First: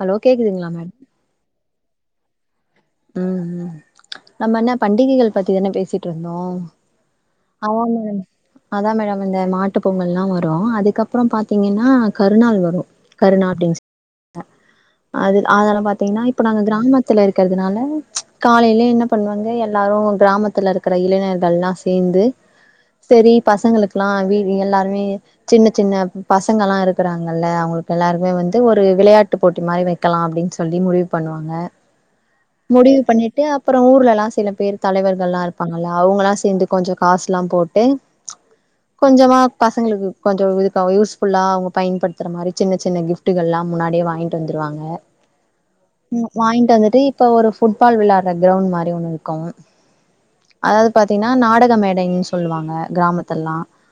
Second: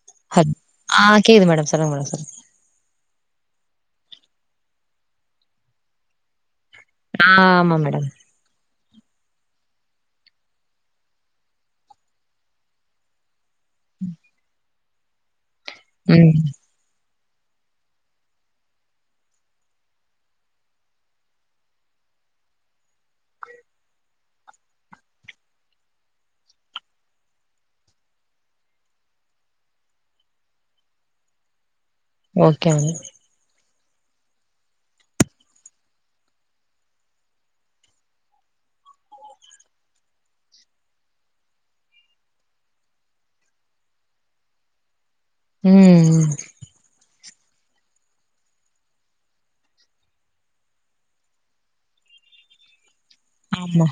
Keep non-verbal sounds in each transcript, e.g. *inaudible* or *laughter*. Hello கேக்குதுங்களா ma'am ஆ கேக்குது மேடம் சொல்லுங்க மேடம் ம் ம் நம்ம என்ன பண்டிகைகள் பத்தி தானே பேசிட்ருந்தோ ஆ ஆமா மேடம் அதா மேடம் இந்த மாட்டு பொங்கல்லா வரு அதுகப்ற பாத்தீங்கன்னா கருநாள் வரு கருணா அப்டின் *inaudible* அது அதெல்லா பாத்தீங்கனா ம் இப்ப நாங்க கிராமத் துல இருக்கறதுனால காலேலே என்ன பண்வாங்க எல்லாரு கிராமத்துல இருக்குற இளைஞர்கள்லா சேந்து செரி பசங்களுக்குலா வீ எல்லாருமே சின்ன சின்ன பசங்கலா இருக்குறாங்கல்ல அவுங்களுக் எல்லாருக்குமே வந்து ஒரு விளையாட்டு போட்டி மாரி வை க்கலா அப்டின் சொல்லி முடிவு பண்ணுவாங்க ஓகே மேடம் முடிவு பண்ணிட்டு அப்பறோ ஊர்லலா சில பேர் தலைவர்கள்லா இருப்பாங்கல்ல அவுங்களா சேந்து கொஞ்ச காஸ்லா போட்டு கொஞ்சமா பசங்ளுக்கு கொஞ்ச இதுக்கா யூஸ்ஃபுல்லா அவுங்க பயன்படுத்துற மாரி சின்ன சின்ன கிஃப்ட் ட்டுகள்லா முன்னாடியே வாங்கிட்டு வந்துருவாங்க ம் ம் வாங்கிட்டு வந்துட்டு இப்ப ஒரு ஃபுட்பால் விளாட்ற க்ரௌண்ட் மாரி ஒண்ணு இருக்கு அதாவது பாத்தீங்கனா நாடக மே டைன் சொல்லுவாங்க கிராமத்துலலா ஆமா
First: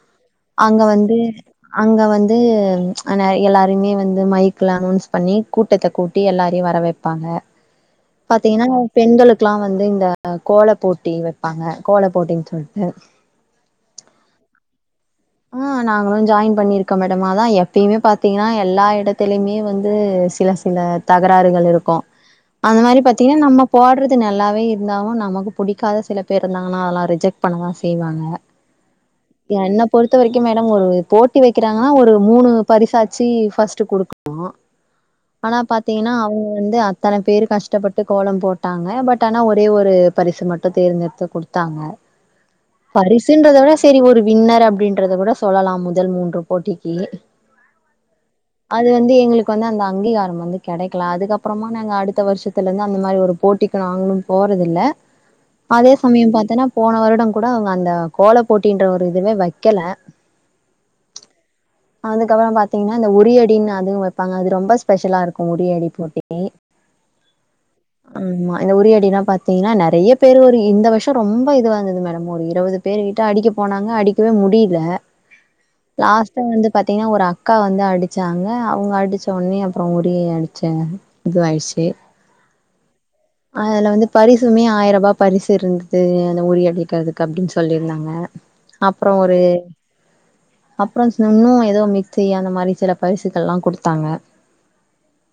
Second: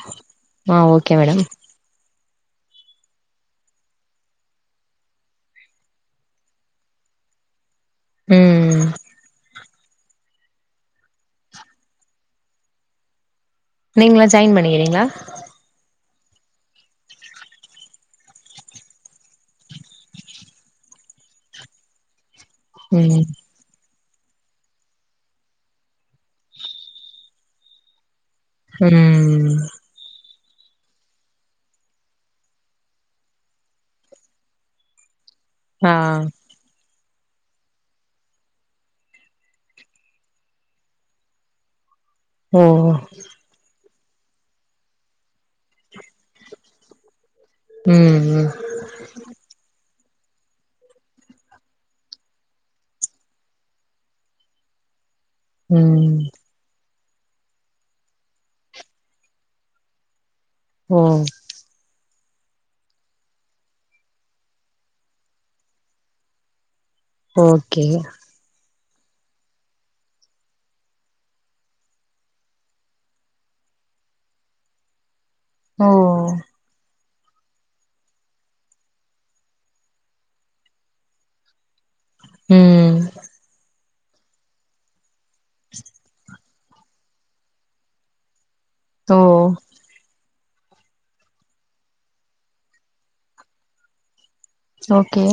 ஆ அங்க ஓகே வந்து மேடம் அங்க வந்து ஆ நெறை எல்லாருமே வந்து மைக்ல அனௌன்ஸ் பண்ணி கூட் டத்த கூட்டி எல்லாரயு வர வெப்பாங்க பாத்தீங்கனா ம் பெண்களுக்குலா வந்து இந்த கோல போட்டி வெப்பாங்க கோல போட்டின் சொல் அ நீங்க ஜாயின் பண்ணிக்கிறீங்களா ஆ நாங்களும் ஜாயின் பண்ணிருக்கோ மேடம் அதா எப்பயுமே பாத்தீங்கன்னா எல்லா இடத்தலயுமே வந்து சில ல்ல தகராறுகள் இருக்கு அந்த மாரி ம் பாத்தீங்கன்னா நம்ம போட்றது நல்லாவே இருந்தாலு நமக்கு பிடிக்காத சில பேர் இருந்தாங்கன்னா அதெல்லா ரிஜெக்ட் பண்ணதா செய்வாங்க ம் என்ன பொறுத்த வரைக்கும் மேடம் ஒரு போட்டி வைக்கிறாங்கன்னா ஒரு மூணு பரிசாச்சு ஃபர்ஸ்ட்டு குடுக்கணு ஆனா ஆ பாத்தீங்கன்னா அவுங் க வந்து அத்தன பேர் கஷ்டப்பட்டு கோலம் போட்டாங்க பட் ஆனா ஒரே ஒரு பரிசு மட்டு தேர்ந்தெடுத்து குடுத் தாங்க ஓ பரிசுன்றத விட செரி ஒரு வின்னர் அப் ப்டின்றத கூட சொல்லலா முதல் மூன்று போட்டிக்கு ம்ம் அது வந்து எங்களுக்கு வந்து அந்த அங்கீகாரம் வந்து கிடைக்கல அதுக்கப்புறமா நாங்க அடுத்த வருஷத்துல இருந்து அந்த மாரி ஒரு போட்டி க்கு நாங்களும் போறதில்ல ம் அதே ம் சமயம் பாத்தேன்னா போன வருடம் கூட அவங்க அந்த கோல போட்டின்ற ஒரு இதுவே வைக்கல ம் அதுக்கப்புறம் பாத்தீங்கன்னா இந்த உரி அடின்னு அதுவு வைப்பாங்க அது ரொம்ப ஸ்பெஷலா இருக்கு உரியடி போட்டி ஓகே மா இந்த உரிய அடினா பாத்தீங்னா பேரு ஒரு வருஷம் ரொம்ப இது வா இருந்தது மேடம் ஒரு இருபது பேரு கிட்ட அடிக்க போனாங்க அடிக்கவே முடில ஒ ஃபர்ஸ்ட் வந்து பாத்தீங்கன்னா ஒரு அக்கா வந்து அடிச்சாங்க அவங்க அடிச்ச உன்னே அப்ரோ உரிய அடிச்சாங்க இது ஆயிடுச்சே ம் அதுல வந்து பரிசுமே ஆயிர ரூபாப் பரிசு இருந்தது அந்த உறி அடைக்கிறதுக்கு அப்டின்னு சொல்லியிருந்தாங்க அப்ரோ ஓ ஒரு அப்ரோ இன்னு ஏதோ மிக்ஸ் செய்ய சுன்னோ எதோ மிக்ஸ் செய்ய அந்த மாரி சில பரிசுகள் எல்லா குடுத்தாங்க ஓகே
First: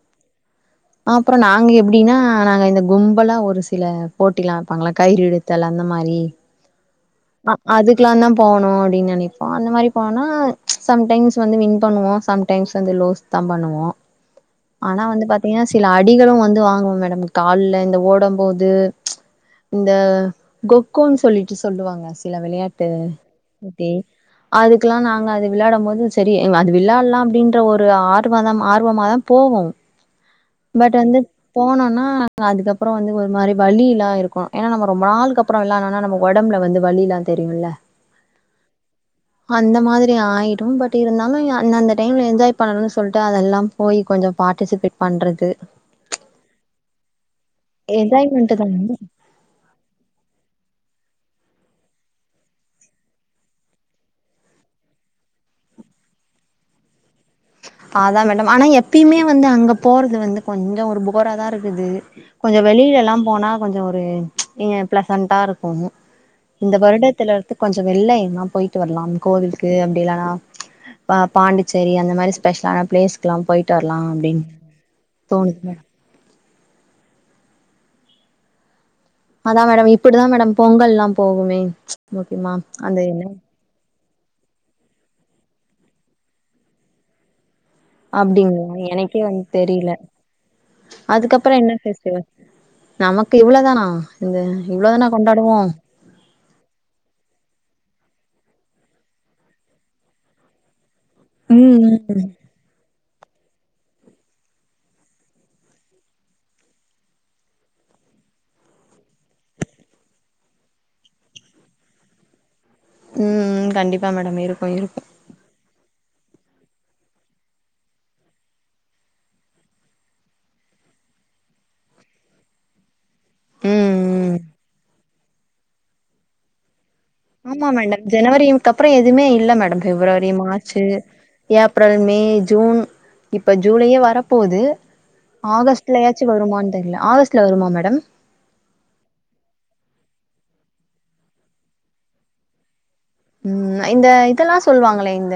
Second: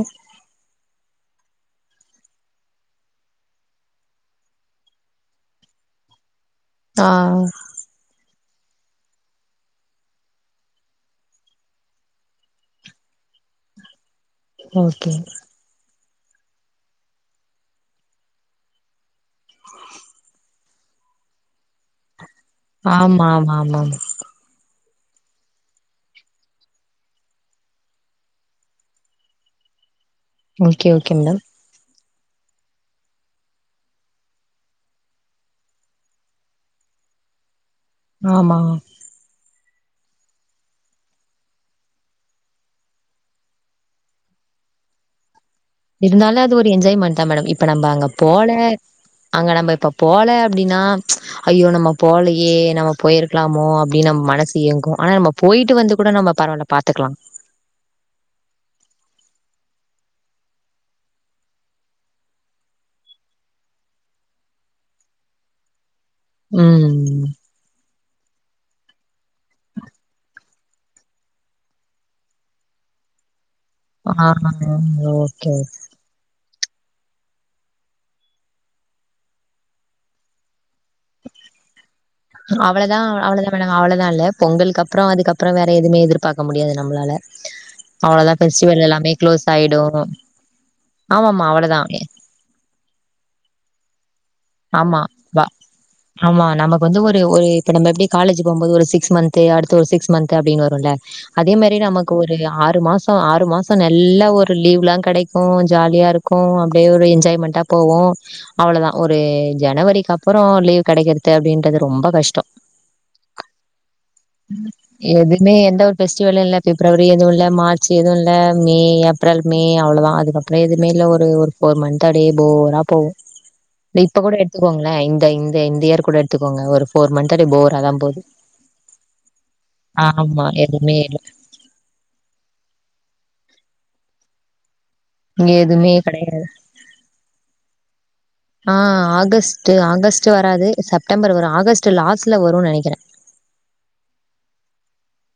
அப்ரோ நாங்க எப்டின்னா நாங்க இந்த கும்பெல்லாய ஒரு சில போட்டிலா வப்பாங்களக் கயிறு இழு தல அந்த மாரி தா அதுக்கிலாநம் போனு அப்டின்னு நனைப்போ அந்த மாரி போனா சம்டைம்ஸ் வந்து வின் பண்ணுவோ சம்டைம்ஸ் வந்து லோஸ் தம் பண்ணுவோ ஆனா ஓகே வந்து பாத்தீங்னா சில அடிகளு வந்து வாங்குவ மேடம் கால்ல இந்த ஓடம் போது இந்த கொக்கோன்னு சொல்லிட்டு சொல்லுவாங்க சில விளையாட் ஆமா ஆமா ஆமா ஆமா அதுக்கில்லா நாங்க அது விளையாடம் போது சரி ங் அது விளையாடலாம் அப்டின்ற ஒரு ஆர்வதம் ஆர்வ மாதம் போமோம் ஓகே பட் ஓகே வந்து மேடம் போனோன்னா நா அதுக்கப்ரோன வந்து ஒரு மாரி வழி இலா இருக்கு ஏனா நம்ம ரொம்ப நாளுக்கு அப்ரோ இல்லனனா நம்மோ உடம்புல வந்து வழியிலா தெரியுமில்ல ஆமா அந்த மாதிரி ஆயிடும் பட் இருந்தாலு அந்த அந்த டைம்ல என்ஜாய் பண்ணணுன்னு சொல்டா அதெல்லாம் போய் கொஞ்சோ பார்ட்டிசிபேட் பண்றது இருந்தாலு அது ஒரு என்ஜாய்மெண்ட் தா மேடம் இப்ப நம்ம அங்க போல என்ஜாய்மெண்ட்டு தான அங்க நம்ம இப்ப போல அப்டினா ஐயோ நம்ம போலயே நம்ம போயிருக்கலாமோ அப்டின்னு நம்ம மனசு ஏங்கு ஆனா நம்ம போயிட்டு வந்து கூட நம்ம பரவாலப் பாத்துக்கிலா அதா மேடம் ஆனா எப்பியுமே வந்து அங்க போறது வந்து கொஞ்சோ ஒரு போரா தா இருக்குது கொஞ்சோ வெளிலலா போனா கொஞ்சோ ஒரு இங்க பிளசன்டா இருக்கு இந்த ம் வருடத்திலருந்து கொஞ்சோ வெள்ள எங்னா போயிட்டு வரலா கோவிலுக்கு அப்டி இல்லனா பா பாண்டிச்சேரி அந்த மாரி ஸ்பெஷ்லான பிளேஸ்க்லா போயிட்டு வரலா ஆ அப்டினு ஓகே தோணுது மேடம் அதா மேடம் இப்டிதா மேடம் பொங்கல்லா போகுமே முக்கியமா அவ்ளதா அந்த என்ன அவ்ளதா அவ்ளதா இல்ல பொங்கலுக்கப்ரோ அதுக்கப்பரோ வேற எதுமே எதிர்பார்க்க முடியாது நம்ளால அவ்ளதா அப்டிங்களா ஃபெஸ்டிவல் எல்லாமே எனக்கே வந்து க்ளோஸ் ஆயிடு தெரில ஆமாமா அதுக்கப்றோ என்ன அவ்ளதா ஃபெஸ்டிவல் நமக்கு இவள தானா இந்த இவ்ளோ ஆமா தானா கொண்டாடுவோ ஆமா நமக்கு வந்து ஒரு ஒரு இப்ப நம்ம எப்டி காலேஜ் போபோது ஒரு சிக்ஸ் மந்த் அடுத்து ஒரு சிக்ஸ் மந்த் மந்த் அப்டின்னு வருல்ல அதே மாரி ம் நமக்கு ம் ஒரு ஆறு மாஸ் ஆறு மாசோ நல்ல ஒரு லீவ்லா கெடைக்கு ஜாலியா இருக்கு அப்டியே ஒரு என்ஜாய்மெண்ட்டா போவோ அவ்ளதா ஒரு ஜனவரிக்கு அப்பறோ லீவ் கெடைக்றது அப்டின்றது ரொம்ப கஷ்டோ ம் ம் கண்டிப் எதுமே எந்த ஒரு ஃபெஸ்டிவல் இல்ல பிப்ரவரி எது இல்ல மார்ச் எது இல்ல மே ஏப்ரல் மே அவ்ளோதா அதுக்கப் றமே எதுமேல்ல ஒரு ஒரு ஃபோர் மந்த்து அப்டியே ஃபோரா போவு ம் இப்ப கூட ம் எடுத்துக்கோங்ளே இந்த இந்த இந்த இயர்கூட எடுத்துக்கோங்க ஒரு ஒரு மந்த் அப்டியே போராதா போது அதுகப்றோ எதுமே இல்ல மேடம் பிப்ரவரி ஆமா. மார்ச்சு எதுவுமே இல்ல. ஏப்ரல் மே ஜூன் இப்போ ஜூலையே வரப்போது இங்க எதுவுமே ஆகஸ்ட்லயாச்சு கெடையாது. வருமான் தெரில ஆகஸ்ட்ல வருமா மேடம் அ ஆகஸ்ட்டு ஆகஸ்ட்டு வராது செப்டம்பரு வரு ஆகஸ்ட் லாஸ்ட்ல வரு நெனைக்கிறே ம் இந்த இதெல்லா சொல்லுவாங்ளே இந்த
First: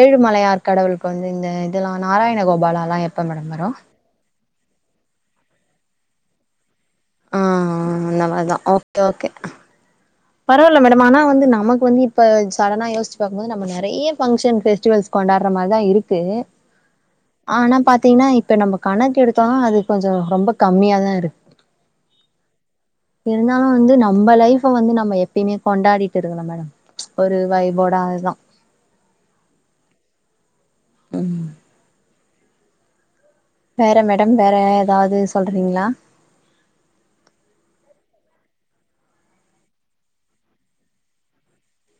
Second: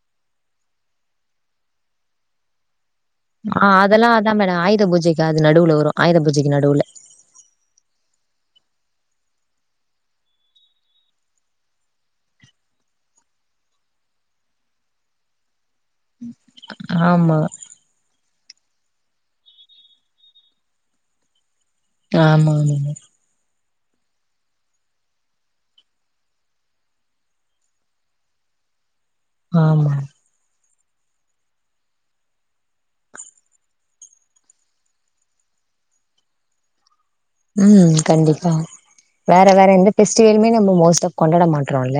ஏழுமலையார் கடவுளுக்கு வந்து இந்த இதெலா நாராயண கோபால்லாலா எப் அ அதெல்லா அதா மேடோ ஆயுத பூஜைக்கு அது நடுவுல வரு ஆயுத பூஜைக்கு நடுவுல ஆ அந்த மாரிதா ஓகே ஓகே பரவால்ல மேடம் ஆனா வந்து நமக்கு வந்து இப்ப சடனா யோசிச்சு பாக்கபோது நம்ம நெறைய ஃபங்க்ஷன் ஃபெஸ்டிவல்ஸ் கொண்டாட்ற மாரிதா இருக்கு ஆமா ஆனா பாத்தீங்னா இப்ப நம்ம கணக்கு எடுத்தோனா அது கொஞ்சொ ரொம்ப கம்மியா தா இருக்கு ஆமா ஆமா மா இருந்தாலு வந்து நம்ம லைஃவ்வ வந்து நம்ம நம்ம எப்பியுமே கொண்டாடிட்டு இருக்கனு மேடம் ஒரு வைபோட அதுதா ஆமா ம் வேற மேடம் வேற ஏதாது சொல்றீங்ளா ம் கண்டிப்பா வேற வேற எந்த பெஸ்டிவலுமே நம்ம மோஸ்ட் ஆப் கொண்டாட மாட்றோல்ல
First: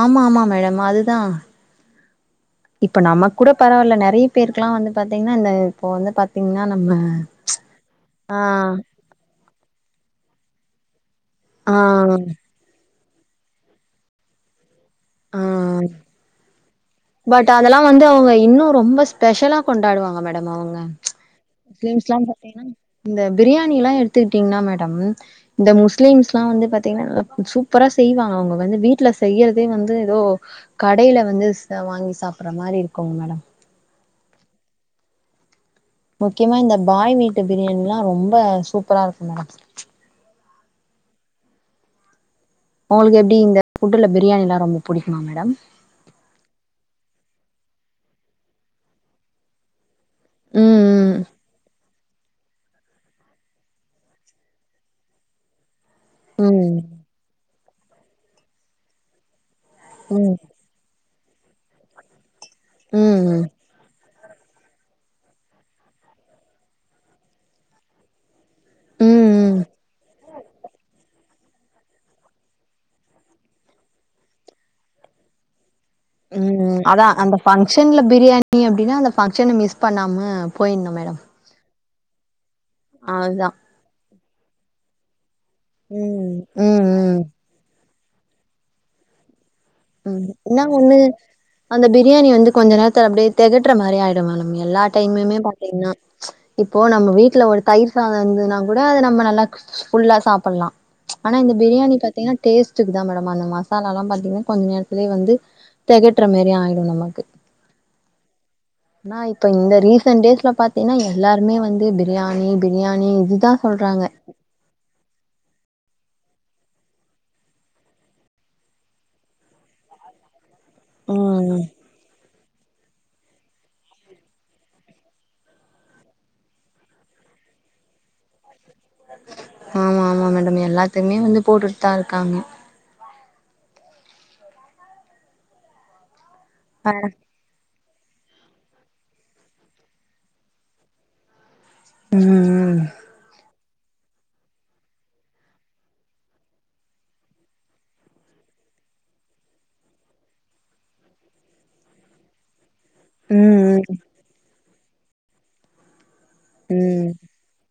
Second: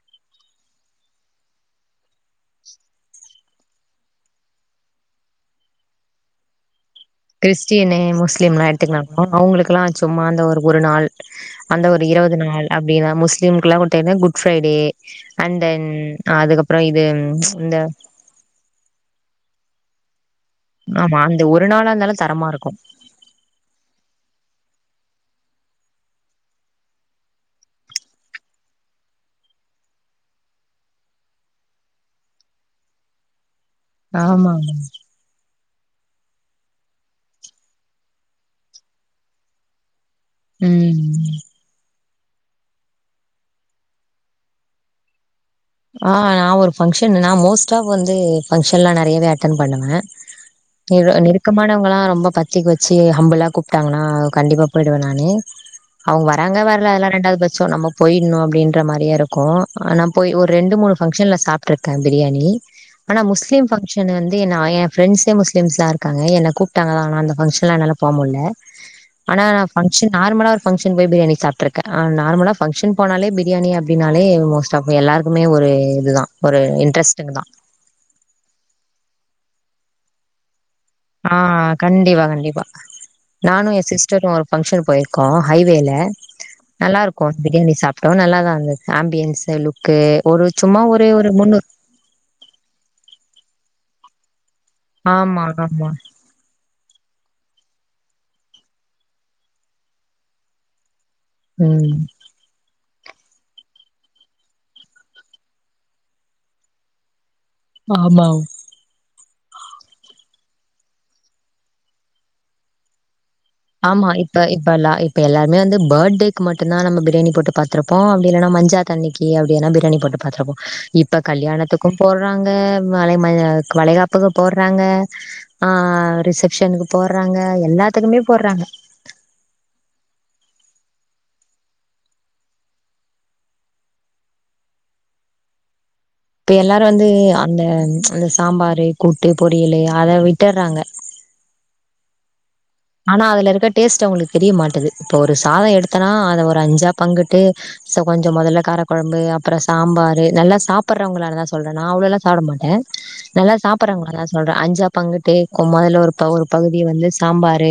ஆமா ஆமாமா மேடம் அதுதா இப்ப நமக் கூட பரவால்ல நெறைய பேருக்லா வந்து பாத்திங்ன்னா இந்த இப்போ வந்து பாத்திங்ன்னா நம்ம கிறிஸ்டினு ஆ முஸ்லீம்லா எடுத்துக்னா கூட அவுங்ளுக்லா சும்மா அந்த ஒரு ஒரு நாள் ஆ அந்த ஒரு இருவது நாள் அப்டிதா முஸ்லீம்க்லா உட்டைனா குட் ஃபிரைடே ஆ அண்ட் தென் அதுக்கப்றோ இப் பட் அதெல்லா வந்து அவுங்க இன்னு ரொம்ப ஸ்பெஷலா கொண்டாடுவாங்க மேடம் அவுங்க ஆமா அந்த ஒரு நாளா கேள்ஸ்ல்லா இருந்தாலும் தரமா இருக்கும். பாத்திங்ன்னா இந்த பிரியாணி எல்லா எடுத்துக்கிட்டீங்ன்னா மேடம் இந்த முஸ்லிம்ஸ்ல்லா வந்து பாத்திங்ன்னா நல்லா சூப்பரா செய்வாங்க அவுங்க வந்து வீட்ல செய்றதே வந்து ஏதோ கடையில வந்து வாங்கி சாப்புட்ற மாதிரி இருக்குங் மேடம் ஆமா முக்கியமா இந்த பாய் வீட்டு பிரியாணில்லா ரொம்ப சூப்பரா இருக்கு மேடம் ம் உங்ளுக்கு எப்டி இந்த ஃபுட்டுல பிரியாணில்லா ரொம்ப புடிக்குமா மேடம் ஆ நா ஒரு ஃபங்க்ஷன் நா மோஸ்ட் ஆஃப் வந்து ஃபங்கஷன் எல்லா நறையவே அட்டன் பண்ணுவே ம் நெருக்கமானவங்கள ரொம்ப பத் பத்திரிக வச்சு ஹம்புளா கூப்ட்டாங்கன்னா கண்டிப்பா பொய்டுவே நானு அவுங்க வராங்க ம் வரல அதெல்லா ரெண்டாவது பட்சோ நம்ம பொயிட்ணு அப்டின்ற மாரியை இருக்கு ஆனா போய் ம் ம் ஒரு ரெண்டு மூணு பங்க்ஷன்ல சாப்ட்டுருக்கே பிரியாணி ஆனா ம் முஸ்லீம் ஃபங்க்ஷன் வந்து எ ஃப்ரெண்டஸ்ஸே முஸ்லீஸ்ல்லா இருக்காங்க என்ன கூப்ட்டாங்கதான் ஆன அந்த ஃபங்க்ஷன்லா என்னால போக முடில ம் ஆனா ம் நா ம் பங்க்ஷன் நார்மல ஒரு ஃபங்க்ஷன் போய் பிரியாணி சாப்ட்ருக் நார்மலா ஃபங்க்ஷன் போனாலே பிரியாணி அப்டின்னாலே மோஸ்ட் ஆஃப் எல்லாருக்குமே ஒரு இதுதா ஒரு ம் அதா அந்த இன்ட்ரெஸ்டிங்குதா ஃபங்க்ஷன்ல பிரியாணி அப்டினா அந்த ஃபங்க்ஷன மிஸ் பண்ணாம போய்ணு மேடம் ஆ கண்டிப்பா கண்டிப்பா அதுதா நானு எ சிஸ்டரு ஒரு ஃபங்க்ஷன் போயிருக்கோ ஹைவேல ம் ம் நல்லா ம் இருக்கு பிரியாணி சாப் பாடு நல்லாதா இருந்தது ஆம்பியன்ஸு லுக்கு ம் ஒரு இன்னா சும்மா ஒண்ணு ஒரு ஒரு முந்நூற் அந்த பிரியாணி வந்து கொஞ்ச நேரத்துல அப்டியே தெகட்ற மாரி ஆயிடு மேம் எல்லா டைமுமே ஆமா பாத்தீங்ன்னா ஆமா இப்போ நம்ம வீட்ல ஒரு தயிர் சாதோ இந்துனா கூட அத நம்ம நல்லா ஃபுல்லா சாப்பல்லா ஆனா இந்த பிரியாணி ம் பாத்தீஙன்னா டேஸ்டுக்குதா மேடம் அந்த மசாலாலா பாத்தீங்ன்னா கொஞ்ச நேரத்திலே வந்து தெகட்ற மாரி ஆயிடு நமக்கு ஆமா ஆனா இப்ப இந்த ரீசன் டேஸ்ல பாத்தீங்ன்னா எல்லாருமே வந்து பிரியாணி பிரியாணி இதுதா சொல்றாங்க ஆமா இப்ப இப்ப எல்லா இப் இப்ப எல்லாருமே வந்து பேட்டேக்கு மட்டுந்தா நம்ம பிரியணி போட்டு பாத்துருப்போ அப்டி இல்லனா மஞ்சாதண்ணிக்கு அப்டினா பிரியணி போட்டு பாத்துருப்போ இப்ப ம் கல்யாணத்துக்கு போட்றாங்க வளை மய வளைகாப்புக்கு போட்றாங்க ஆ ரிசப்ஷனுக்கு போட்றாங்க எல்லாத்துக்குமே போட்றாங்க ஆமா ஆமா மேடம் எல்லாத்துக்மே வந்து போட்டுட்தா இருக்காங்க இப்ப எல்லாரு வேற வந்து அந்த அந்த சாம்பாரு கூட்டு பொரியலு அத விட்டறாங்க ம் ம் ஆனா அதுல இருக்க டேஸ்ட்டு அவுங்களுக்கு தெரிய மாட்டது இப்ப ஒரு சாதோ எடுத்தனா அத ஒரு அஞ்சா பங்குட்டு ச கொஞ்சோ மொதல்ல காரக்கொழம்பு அப்புறோ சாம்பாரு நல்லா சாப்பிறவங்களாலதா சொல்றே நா அவ்ளோளா சாப்ட மாட்டே நல்லா ம் சாப்பிட்றாங்கல்லா சொல்றே அஞ்சா பங்குட்டு கொ மொதுல ஒரு ஒரு பகுதிய ம் வந்து ம் சாம்பா ரு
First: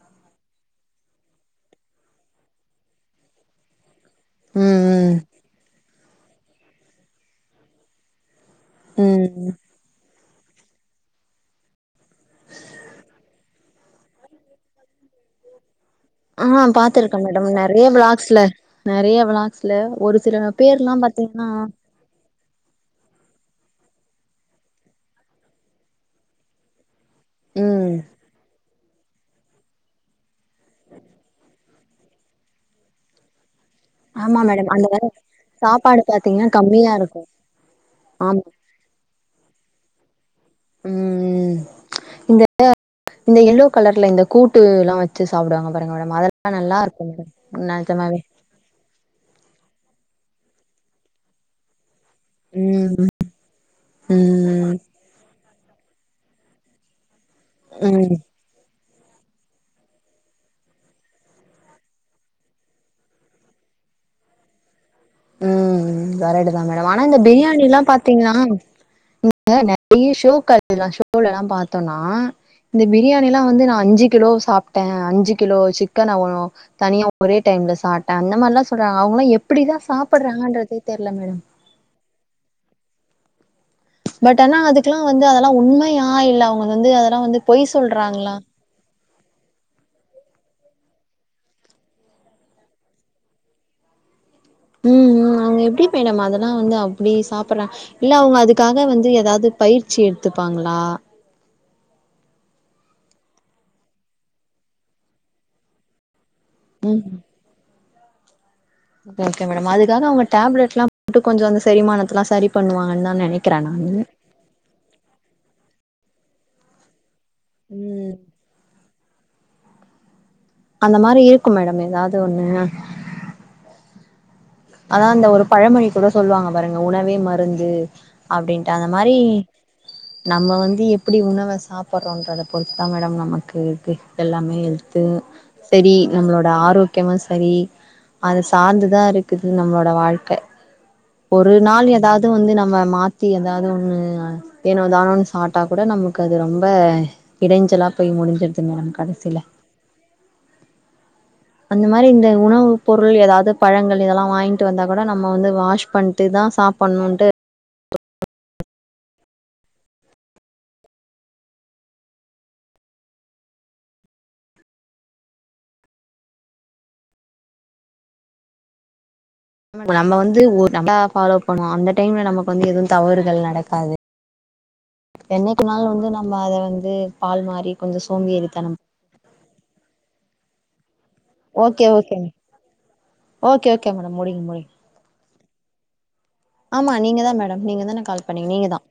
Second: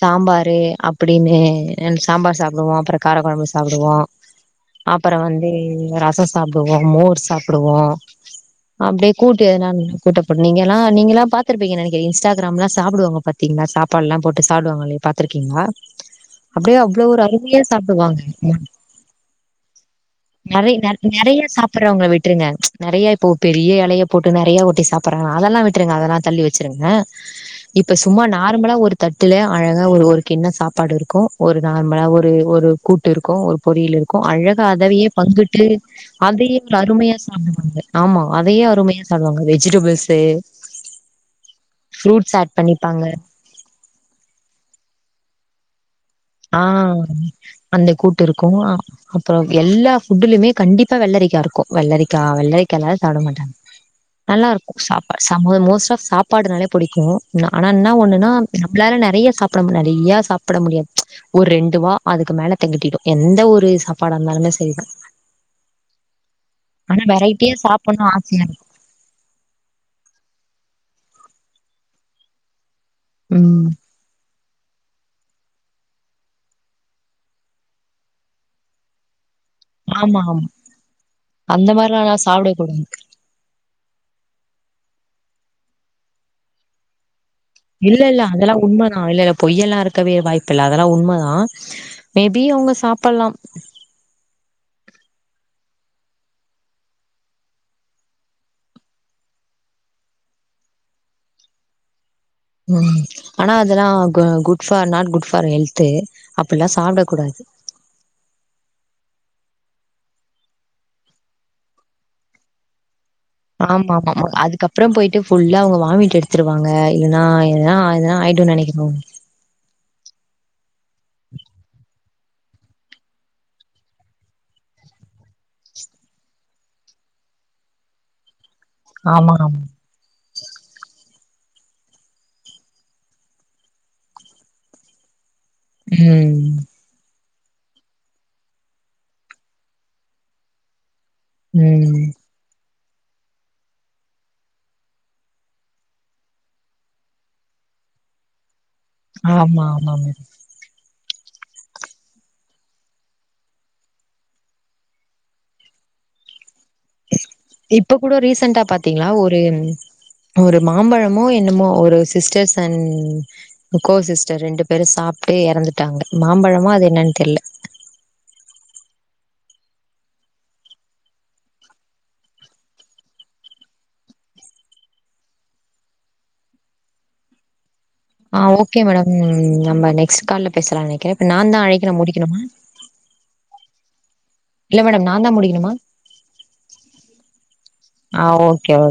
சாம்பாரு அப்புடீனு ரெண்டு சாம்பார் சாப்டுவோ அப்புறோ காரக்கொழம்பு சாப்பிடுவோ ம் அப்பறோ ம் வந்து ரசோ சாப்டுவோ மோர் சாப்புடுவோ அப்டியே கூட்டு ம் எதனா கூட்டப் நீங்க எல்லா நீங்கலாக பாத்துருப்பீங்க நெனக்கிறே இன்ஸ்டாகிராம்லா சாப்புடுவங்க பாத் தீங்ளா சாப்பாட்லா போட்டு சாப்டுவாங்களே பாத்துருக்கீங்ளா ஆ அப்படயே அவ்ளோ பாத்துருக்கே ஒரு மேடம் அருமியா *unintelligible* நெறைய விளாக்ஸ்ல சாப்டுவாங்க நெறைய விளாக்ஸ்ல ஒரு சில நறய் நற பேர்லா நெறைய பாத்தீங்கன்னா சாப் பறவங்க விட் டுருங்க நெறைய இப்போ பெரிய எலைய போட்டு நெறைய ஊத்தி சாப்பிற்ற அதெல்லா விட்ருங்க அதெல்லா தள்ளி வெச்சுருங்க ம் இப்ப சும்மா நார் மலா ஒரு தட்டுல அழகா ஒரு ஒரு கிண்ணோ சாப்பாடு இருக்கு ஒரு நார்மலா ஒரு ஒரு கூட்டு இருக்கு ஒரு பொரியல் இருக்கு ஆமா அழகா மேடம் அந்த அதவையே பங்கிட்டு சாப்பாடு பாத்தீங்கன்னா அதையே ஒரு கம்மியா அருமையா இருக்கு சாப்டுவாங்க ஆமா அதையே அருமையா சாப் சாப்டுவாங்க வெஜிடபிள்ஸு ம் ஃப்ரூட்ஸ் இந்த ஆட் பண்ணிப்பாங்க இந்த எல்லோ கலர்ல இந்த கூட்டு எல்லா வெச்சு சாப்பிடுவாங்க பாருங்க மேடம் அதெ லா நல்லா இருக்கு மேடம் நெஜமாவே க்கு அப்புறோ எல்லா ஃபுட்டுலயுமே கண்டிப்பா வெள்ளரிக்கா இருக்கு வெள்ளரிக்கா வெள்ளரிக்கா ம் இல்லாத ம் சாப்ட மாட்டாங்க நல்லா ம் இரு சாப்பாடு ச மோ மோஸ்ட்டா சாப்பாடுனாலே பிடிக்கு ஆனா இன்னா ம் ஒண்ணுனா நம்மளால நெறைய சாப்பிட முடியா நெறைய சாப்பிட முடியாது ஒரு ரெண்டு வா அதுக்கு மேல தெகட்டிடு எந்த ஒரு சாப்பாடாந்தாலுமே செரிதா ம் ம் கரைட்டுதா மேடம் ஆனா இந்த வெரைட்டியா பிரியாணில்லா சாப்பிடணும் பாத்தீங்னா ஆசையா நெறைய ஷோ *unintelligible* ஷோலலா பாத்தோனா இந்த பிரியாணி இருக்கும் எல்லா வந்து ம் நா அஞ்சு கிலோ சாப்ட்டே அஞ்சு கிலோ சிக்கன நா ஒ தனியா ஒரே டைம்ல சாப்ட்டே அந்த மார்லா சொல்றாங்க அவுங்களா எப்படிதா ஆமா ஆமா சாப்பிட்றாங்கன்றதே தெர்ல மேடம் அந்த மார்லா நா சாப்ட கூடாது பட் ஆனா அதுக்லா வந்து அதெல்லா உண்மையா இல்ல அவுங்க வந்து அதெல்லா வந்து பொய் இல்லல்ல சொல்றாங்களா அதெல்லா உண்ம தா இல்ல பொய்யெல்லா இருக்கவே வாய்ப்பு இல்ல அதெல்லா உண்மதா மேபி அவுங்க சாப்பல்லா அவூங்க எப்டி மேடம் அதெல்லா வந்து அப்டி சாப்பர்ற இல்ல அவுங்க அதுக்காக வந்து ஏதாவது பயிற்சி எடுத்துப்பாங்ளா ம் ஆனா அதெல்லா அ good for not good for health அப்பல்லா சாப்ட கூடாது ஓகே ஓகே மேடம் அதுக்காக அவுங்க டேப்லெட்லா போட்டு கொஞ்ச அந்த செரிமானத்துலா செரி பண்ணுவாங்கன் தா நெனைக் ஆமாமாமா அதுக்கப்றோம் போயிட்டு ஃபுல்லா அவுங்க வாமிட் எடுத்துருவாங்க இல்ன்னா இதுனா ம் எதுனா ஆயிடுன் நெனைக்கிறங்க அந்த மாரி இருக்கு மேடம் ஏதாவது ஒண்ணு அதா அந்த ஒரு பழமொழி கூட சொல்லுவாங்க பாருங்க உணவே மருந்து அப்டின்ட்டு அந்த மாரி ஆமா, ஆமா. நம்ம வந்து எப்டி உணவ சாப்பர்றோன்றத பொறுத்துதா மேடம் நமக்கு இது எல்லாமே ஹெல்து செரி நம்மளோட ம். ஆரோக்கியமு செரி அத சார்ந்துதா இருக்குது நம்ளோட வாழ்க்க ஒரு நாள் ம். ஏதாவது வந்து நம்ம மாத்தி ஏதாவது ஒண்ணு ஏனோ தானோன் சாப்ட்டா கூட நமக்கு அது ரொம்ப இடைஞ்சலா போய் முடிஞ்சுருது மேடம் கடைசில ஆமா ஆமாங்க அந்த மாரி இந்த உணவு பொருள் ஏதாவது பழங்கள் இதெல்லா வாங்கிட்டு வந்தா கூட நம்ம வந்து வாஷ் பண்ட்டுதா சாப் பன்னுன்ட்டு இப்ப கூட ரீசன்டா பாத்தீங்ளா ஒரு ஒரு மாம்பழமோ என்னமோ ஒரு சிஸ்டர்ஸ் அண்ட் கோ சிஸ்டர் ரெண்டு பேரு சாப்ட்டு இறந்துட்டாங்க மாம்பழமா அது என்னன் தெர்ல நம்ம வந்து ஒரு கரெக்ட்டா ஃபாலோ பண்ணுவோ அந்த டைம்ல நமக்கு வந்து எது தவறுகள் நடக்காது என்னைக்கு நாள் வந்து நம்ம அத வந்து பால் மாரி கொஞ்ச சோம்பேரி தனம் ம் ம் நம்ம நெக்ஸ்ட் கால்ல பேசலா நெனைக்கிறே ஓகே ஓகேங் ஓகே ஓகே மேடம் முடிங் முடிங் இல்ல மேடம் நான் தான் முடிக்கணுமா? ஆமா நீங்க தா மேடம் நீங்க தானே ஆ கால் பண்ணீங்க நீங்க ஓகே, தா ஓகே.